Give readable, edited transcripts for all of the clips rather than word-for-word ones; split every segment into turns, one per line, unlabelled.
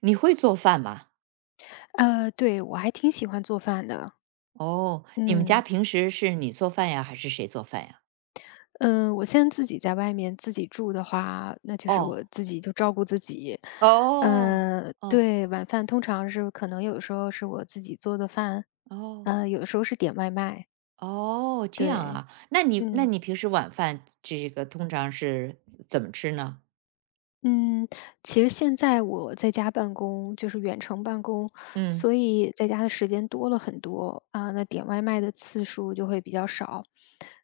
你会做饭吗？
对，我还挺喜欢做饭的。
哦，你们家
嗯
平时是你做饭呀，还是谁做饭呀？
嗯，我现在自己在外面自己住的话，那就是
哦，
我自己就照顾自己。
哦，哦，
对，晚饭通常是可能有时候是我自己做的饭，
哦，
有时候是点外卖。
哦，这样
对，
啊。那你那
嗯。
你平时晚饭这个通常是怎么吃呢？
嗯，其实现在我在家办公，就是远程办公，
嗯，
所以在家的时间多了很多啊，那点外卖的次数就会比较少，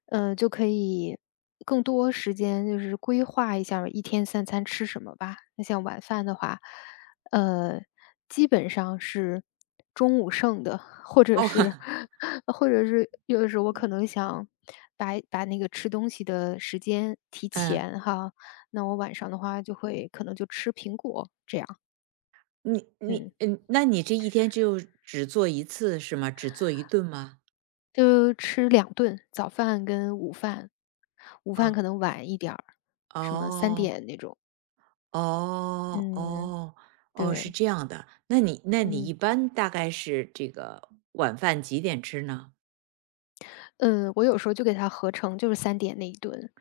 就可以更多时间就是规划一下一天三餐吃什么吧。那像晚饭的话，呃，基本上是中午剩的，或者
哦，
是 或者是有的时候我可能想把那个吃东西的时间提
嗯，
前哈。那我晚上的话就会可能就吃苹果这样。
你你
嗯，
嗯，那你这一天就只做一次是吗？只做一顿吗？
就吃两顿，早饭跟午饭。午饭
啊、
可能晚一点儿，什么三
哦，
点那种，
哦，
嗯，
哦，哦，是
对。
这样的。那你一
嗯。
般大概是这个晚饭几点吃呢？
嗯，我有时候就给它合成就是3点那一顿，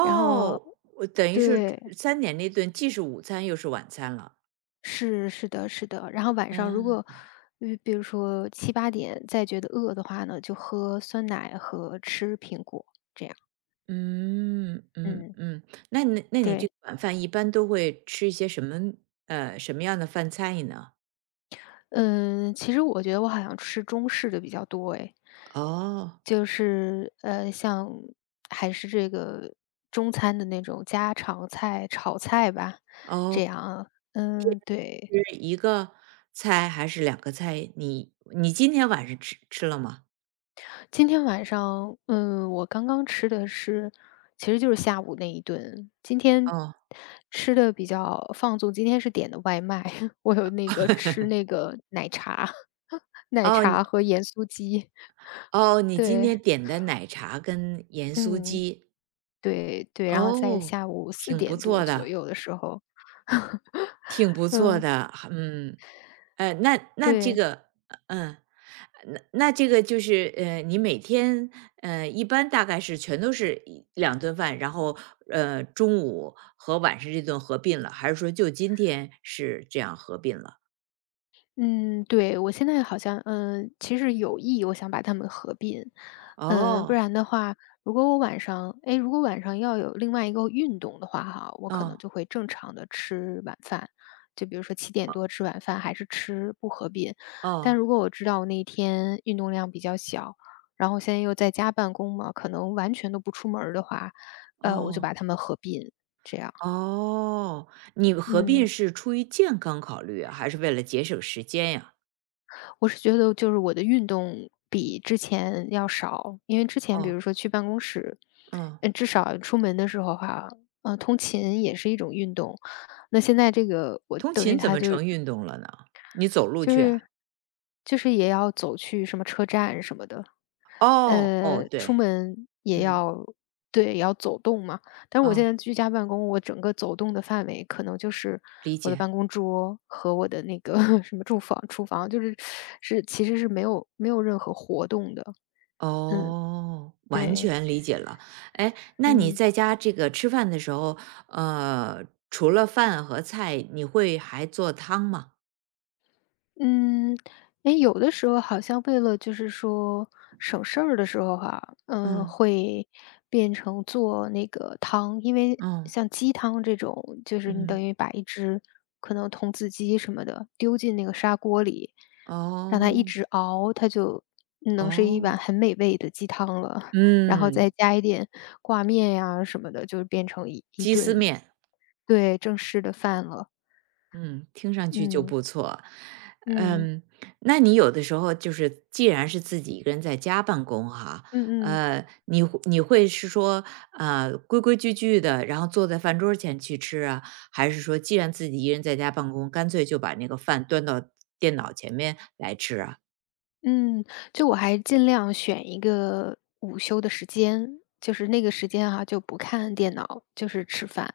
然后
我等于是
对，
3点那顿既是午餐又是晚餐了。
是是的是的，然后晚上如
嗯。
果，比如说7、8点再觉得饿的话呢，就喝酸奶和吃苹果，这样。
嗯，嗯
嗯，
嗯，那你这
对。
个晚饭一般都会吃一些什么什么样的饭菜呢？
嗯，其实我觉得我好像吃中式的比较多诶。
哦，
就是，像还是这个中餐的那种家常菜、炒菜吧，
哦，
这样啊。嗯，对。
是一个菜还是两个菜？你今天晚上吃了吗？
今天晚上，我刚刚吃的是其实就是下午那一顿。今天
哦，
吃的比较放纵，今天是点的外卖，我有那个吃那个奶茶，奶
哦，
茶和盐酥鸡，
哦，你今
对，
天点的奶茶跟盐酥
嗯。
鸡，
对对，然后在
哦，
下午四
挺不
点多
错
左
的，
右的时候，
挺不错
嗯。
的，嗯。那这
对。
个，嗯，那这个就是，你每天，一般大概是全都是一两顿饭，然后，中午和晚上这顿合并了，还是说就今天是这样合并了？
嗯，对，我现在好像嗯，其实有意我想把它们合并。不
哦，
然的话，如果我晚上哎，如果晚上要有另外一个运动的话哈，我可
哦，
能就会正常的吃晚饭，就比如说七点
哦，
多吃晚饭还是吃，不合并。但
哦，
如果我知道我那一天运动量比较小，然后现在又在家办公嘛，可能完全都不出门儿的话，我就
哦，
把它们合并，这样。
哦，你合并
嗯，
是出于健康考虑啊，还是为了节省时间呀？
我是觉得就是我的运动比之前要少，因为之前比
哦，
如说去办公室，
嗯，
至少出门的时候哈，通勤也是一种运动。那现在这个我
通
等于
勤怎
它
么
就
成运动了呢？你走路
就
去啊？
是就是也要走去什么车站什么的，
哦，哦，
出
对，
门也
嗯，
要对，也要走动嘛。但是我现
哦。
在居家办公，我整个走动的范围可能就是
理
我的
解，
办公桌和我的那个 什么住房、厨房，就是其实是没有任何活动的。
哦，完
对，
全理解了。哎，那你
嗯。
在家这个吃饭的时候，呃，除了饭和菜，你会还做汤吗？
嗯，哎，有的时候好像为了就是说省事儿的时候哈，嗯，
嗯，
会变成做那个汤，因为
嗯
像鸡汤这种，就是你等
嗯，
于把一只可能童子鸡什么的丢进那个砂锅里，让它一
哦，
直熬，它就能是一
哦，
碗很美味的鸡汤了，然后
嗯，
再加一点挂面呀什么的，就变成一一
鸡丝
顿，
面。
对，正式的饭了。
嗯，听上去就
嗯
不错。
嗯
嗯，那你有的时候就是，既然是自己一个人在家办公哈，
嗯嗯。
你会是说，规规矩矩的，然后坐在饭桌前去吃啊，还是说，既然自己一人在家办公，干脆就把那个饭端到电脑前面来吃啊？
嗯，就我还尽量选一个午休的时间，就是那个时间哈、就不看电脑，就是吃饭，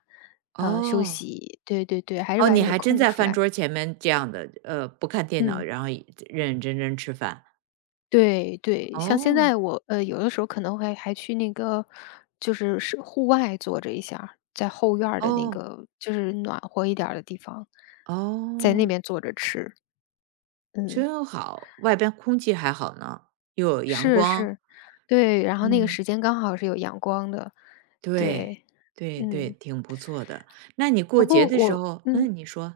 休
哦
息。对对对，还是
哦，
把
你
这个
还真
空
在
出
饭
来。
桌前面这样的，不看电脑，
嗯，
然后认认真真吃饭。
对对，像现
哦
在我有的时候可能会还去那个，就是户外坐着一下儿在后院儿的那
哦
个就是暖和一点儿的地方，在那
哦。
边坐着吃。嗯，
真好，外边空气还好呢，又有阳
是
光。
是，对，然后那个
嗯，
时间刚好是有阳光的，
对，
对，
对对，
嗯。
挺不错的。那你过
不
节
过
的时
我
候
嗯，
你说，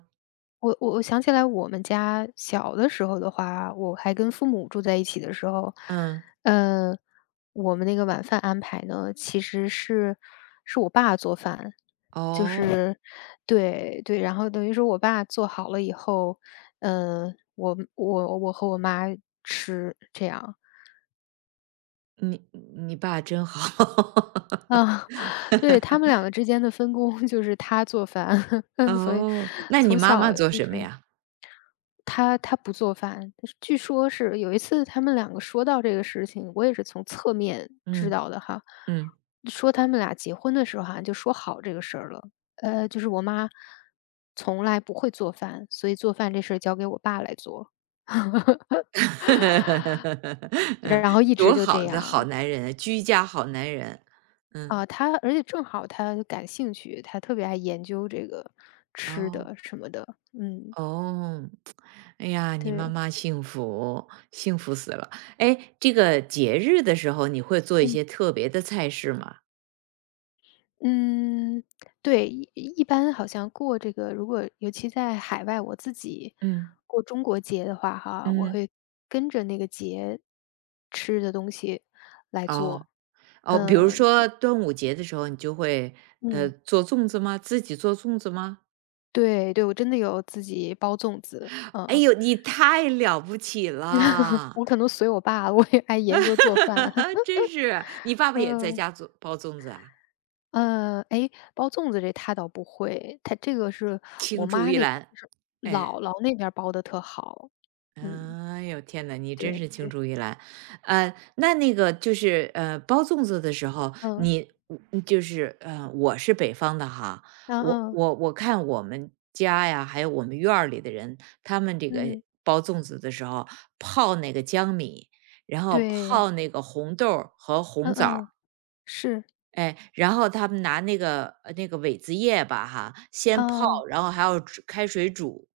我想起来我们家小的时候的话，我还跟父母住在一起的时候，
嗯，
嗯，我们那个晚饭安排呢，其实是我爸做饭，就
哦，
是对对，然后等于说我爸做好了以后，嗯，我和我妈吃这样。
你你爸真好。
啊，对，他们两个之间的分工 就是他做饭，所以
哦，那你
从
妈妈
小
做
一
什么
直
呀？
他不做饭，但是据说是有一次他们两个说到这个事情，我也是从侧面知
嗯，
道的哈。
嗯。
说他们俩结婚的时候好像就说好这个事儿了，就是我妈从来不会做饭，所以做饭这事儿交给我爸来做，
嗯，
然后一直
多
就
好
这
的好
样。
男人啊，居家好男人。嗯，
啊，他而且正好他感兴趣，他特别爱研究这个吃
哦，
的什么的，嗯，
哦。哎呀，你妈
对。
妈幸福，幸福死了。哎，这个节日的时候，你会做一些特别的菜式吗？
嗯，对，一般好像过这个如果尤其在海外，我自己
嗯
过中国节的话哈，我
嗯，
会跟着那个节吃的东西来
哦
做。
哦，比如
呃，
说 端午节的时候，你就会
嗯。
做粽子吗？自己做粽子吗？
对对，我真的有自己包粽子，
哎
嗯，
呦，你太了不起了，
我可能随我爸，我也爱研究做饭。
真是！你爸爸也在
嗯，
家做包粽子啊，
嗯，哎，包粽子这他倒不会，他这个是
青
我
出
妈
于
那边
蓝。
就是
哎，
姥姥那边包的特好。嗯，
哎呦天呐，你真
对
是青
对，
出于蓝，那个就是包粽子的时候，
嗯。
你就是我是北方的哈，
嗯
我
嗯，
我我看我们家呀，还有我们院儿里的人，他们这个
嗯，
包粽子的时候，泡那个江米，然后
对，
泡那个红豆儿和
嗯
红枣儿，
嗯，是，
哎，然后他们拿那个苇子叶吧哈，先泡，
啊，
然后还要煮开水煮，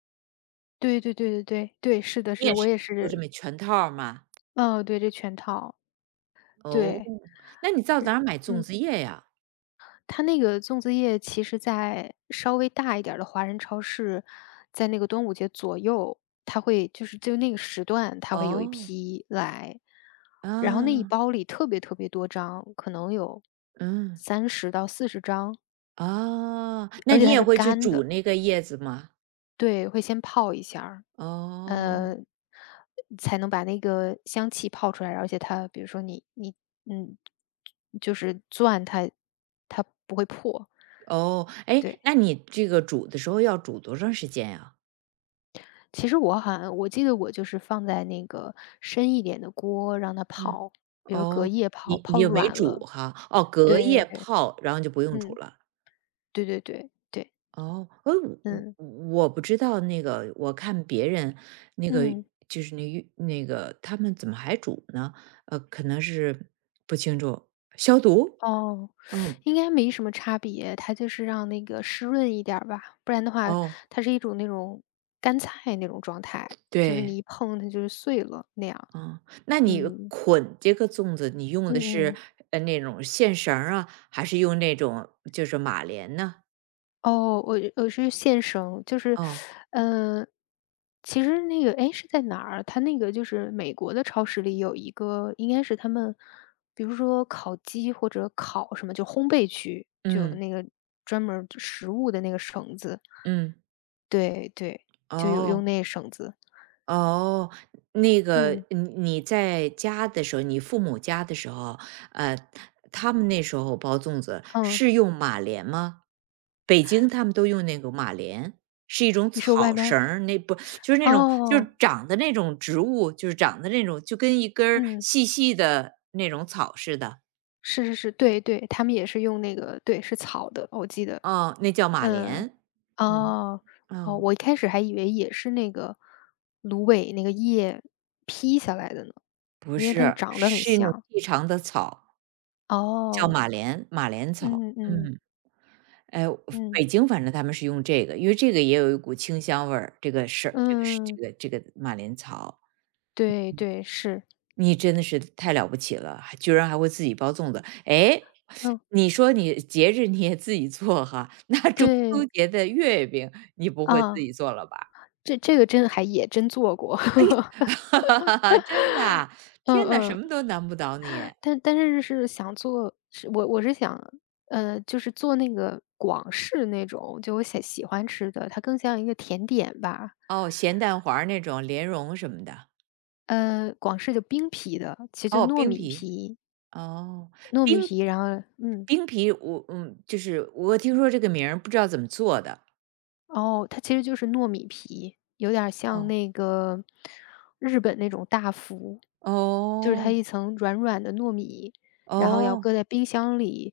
对对对对对，对，是的是
你也
的，我
是
也
做这
是，
么全套儿吗？
嗯，对，这全套，
哦，
对，
那你到哪儿买粽
嗯，
子叶呀？
它那个粽子叶其实在稍微大一点儿的华人超市，在那个端午节左右，它会就是就那个时段，它会有一
哦，
批来，然后那一
啊，
包里特别特别多张，可能有
嗯，
30到40张，
哦，那
而且
你
它
也
是
会去
干
煮
的，
那个叶子吗？
对，会先泡一下儿
哦，
呃，才能把那个香气泡出来，而且它比如说你嗯，就是钻它，它不会破。
哦，哎，
对，
那你这个煮的时候要煮多长时间呀？
其实我好像我记得我就是放在那个深一点的锅让它
嗯，
泡，比如隔
哦，
夜泡，
你
泡
又没
软
煮
了。
哈？哦，隔
对
夜
对，
泡，然后就不用煮
嗯，
了。
对对对对，
哦，哎，我
嗯
我我不知道那个，我看别人那个
嗯。
就是那浴那个他们怎么还煮呢？可能是不清楚消毒。
哦，
嗯，
应该没什么差别，它就是让那个湿润一点儿吧，不然的话，
哦，
它是一种那种干菜那种状态，就是你
对，
一碰它就是碎了那样。
嗯，那你
嗯
捆这个粽子，你用的
嗯
是
嗯，
那种线绳儿啊，还是用那种就是马莲呢？
哦，我我是现生，就是，
哦，
嗯、其实那个哎是在哪儿？它那个就是美国的超市里有一个，应该是他们，比如说烤鸡或者烤什么，就烘焙区就有
嗯
那个专门儿食物的那个绳子，
嗯，
对对，就有用
哦。
那绳子。
哦，那个
嗯，
你在家的时候，你父母家的时候，呃，他们那时候包粽子
嗯，
是用马莲吗？北京他们都用那个马莲，是一种
你说外
草
面
绳
儿
儿，那不就是那种就
哦，
是长的那种植物，就是长的那种就跟一根儿
嗯，
细细的那种草似的，
是是是，对对，他们也是用那个对，是草的，我记得。
哦，那叫马
嗯，
莲。嗯，
哦，哦，
哦，
我一开始还以为也是那个芦苇那个叶劈下来的呢，
不
因为它
是，
长得很
是一种
像。
细长的草，叫
哦，
马莲马莲草，
嗯嗯
嗯。哎，北
嗯，
京反正他们是用这个，因为这个也有一股清香味儿，这个是这个是这
嗯，
个这个马莲草，
对对，是，
你真的是太了不起了，还居然还会自己包粽子。哎，
嗯，
你说你节日你也自己做哈，那中 秋
对，
节的月饼你不会自
啊，
己做了吧？
这这个真还也真做过。
真的啊
嗯
天哪，什么
嗯。
都难不倒你。
但是是想做是我是想，就是做那个广式那种，就我喜欢吃的，它更像一个甜点吧。
哦，咸蛋黄儿那种莲蓉什么的，
广式就冰皮的，其实就
哦，
糯
冰
米
皮，
皮
哦，
糯米
冰
皮，然后嗯。
冰皮，我就是我听说这个名儿，不知道怎么做的。
哦，它其实就是糯米皮，有点儿像
哦
那个日本那种大福，就是它
哦
一层软软的糯米，然后要
哦
搁在冰箱里，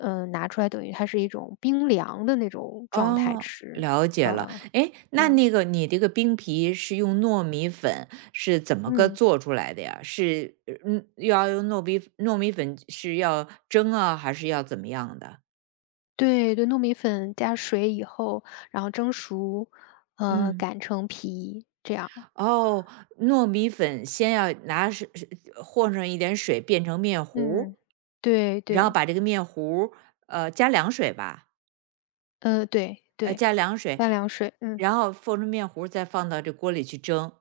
嗯，拿出来等于它是一种冰凉的那种状态
哦，
吃，
了解了。
呃，
哎，那
嗯
那个你这个冰皮是用糯米粉是怎么个
嗯，
做出来的呀？是要用糯米粉是要蒸啊，还是要怎么样的？
对对，糯米粉加水以后，然后蒸熟，
嗯。
擀成皮，这样，
哦，糯米粉先要拿水和上一点水变成面糊儿
嗯，对
然后
对，
把这个面糊儿加凉水吧，
对对，
加凉水，
加凉水，嗯，
然后和成面糊儿再放到这锅里去蒸，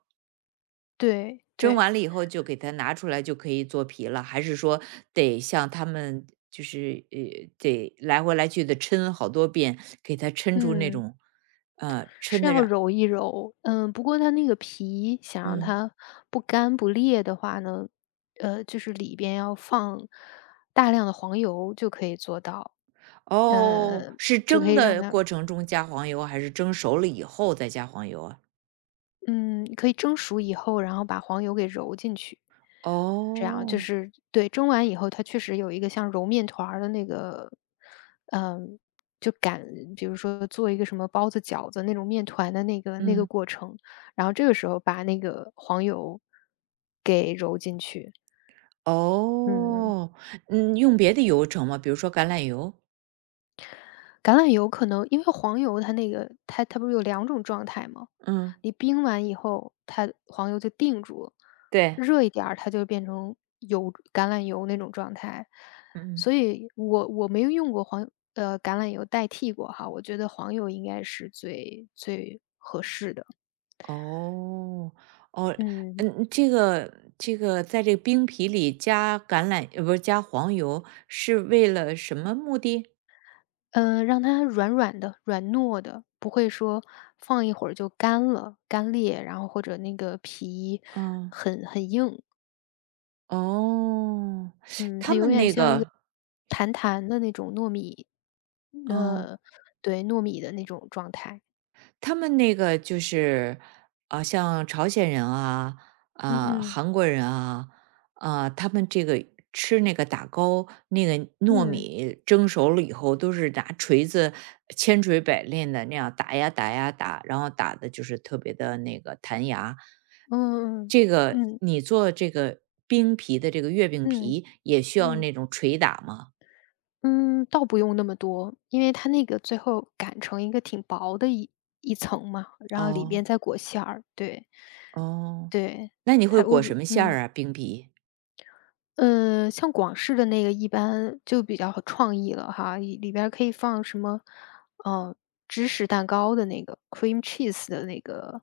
对
蒸
对，
完了以后就给它拿出来就可以做皮了，还是说得像他们就是得来回来去的抻好多遍，给它抻出那
嗯。
种，抻
是
的
要
让
揉一揉，嗯，不过它那个皮想让
嗯。
它不干不裂的话呢，就是里边要放大量的黄油就可以做到，
哦，
呃，
是
就可
蒸
以让
的
它，
过程中加黄油，还是蒸熟了以后再加黄油啊？
嗯，可以蒸熟以后，然后把黄油给揉进去。
哦，
对，蒸完以后它确实有一个像揉面团儿的那个，嗯，就擀比如说做一个什么包子、饺子那种面团的那个那个
嗯。
过程，然后这个时候把那个黄油给揉进去，嗯。
哦，嗯，用别的油盛吗？比如说橄榄油？
橄榄油可能因为黄油它那个它不是有两种状态吗？
嗯。
你冰完以后，它黄油就定住了，
对，
热一点儿它就变成油橄榄油那种状态。
嗯。
所以我没有用过黄橄榄油代替过哈，我觉得黄油应该是最最
哦，哦，
嗯，
嗯，这个在这个冰皮里加橄榄不是加黄油，是为了什么目的？
让它软软的、软糯的，不会说放一会儿就干了、干裂，然后或者那个皮
嗯，
很硬。
哦，
嗯，
他
它永
们
远
那
像一个
个
弹弹的那种糯米，
哦。嗯
呃，对，糯米的那种状态。
他们那个就是，啊、像朝鲜人啊，
嗯
啊、
嗯
韩国人啊，啊、他们这个吃那个打糕，那个糯
嗯
米蒸熟了以后，都是拿锤子千锤百炼的那样打呀打呀打，然后打的就是特别的那个弹牙。
嗯
这个
嗯
你做这个冰皮的这个月饼
嗯
皮，也需要
嗯
那种捶打吗？
嗯，倒不用那么多，因为它那个最后擀成一个挺薄的一层嘛，然后里
哦
边再裹馅儿。对
哦
对，
那你会
它我
裹什么馅
嗯。
儿啊？冰皮？
像广式的那个一般就比较创意了哈，里里边儿可以放什么，呃，芝士蛋糕的那个 cream cheese 的那个，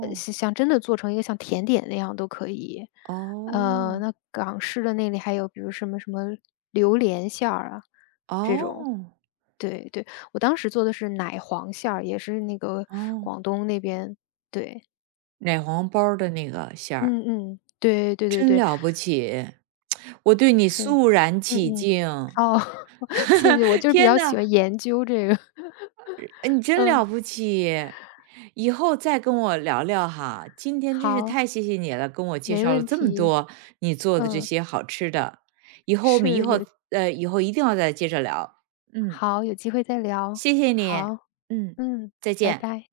像像真的做成一个像甜点那样都可以。
哦，
那港式的那里还有比如什么什么榴莲馅儿啊，这种。
哦，
对对，我当时做的是奶黄馅儿，也是那个
哦，
广东那边，对，
奶黄包儿的那个馅儿，
嗯嗯，对对对
真
对，
了不起！我对你
是。
肃然
嗯
起
嗯，
敬。
哦，谢谢，我 就是比
天
较
呐，
喜
哎
欢研究这个。
你 真了
嗯，
不起！以后再跟我聊聊哈，今天真是
好，
太谢谢你了，跟我介
没
绍了
问
这么
题。
多你做的这
嗯，
些好吃的。以后我们以
是，
后
有
呃，以后一定要再接着聊。嗯，
好，有机会再聊。
谢谢你。
好，
嗯，
嗯，
再
拜
见。
拜。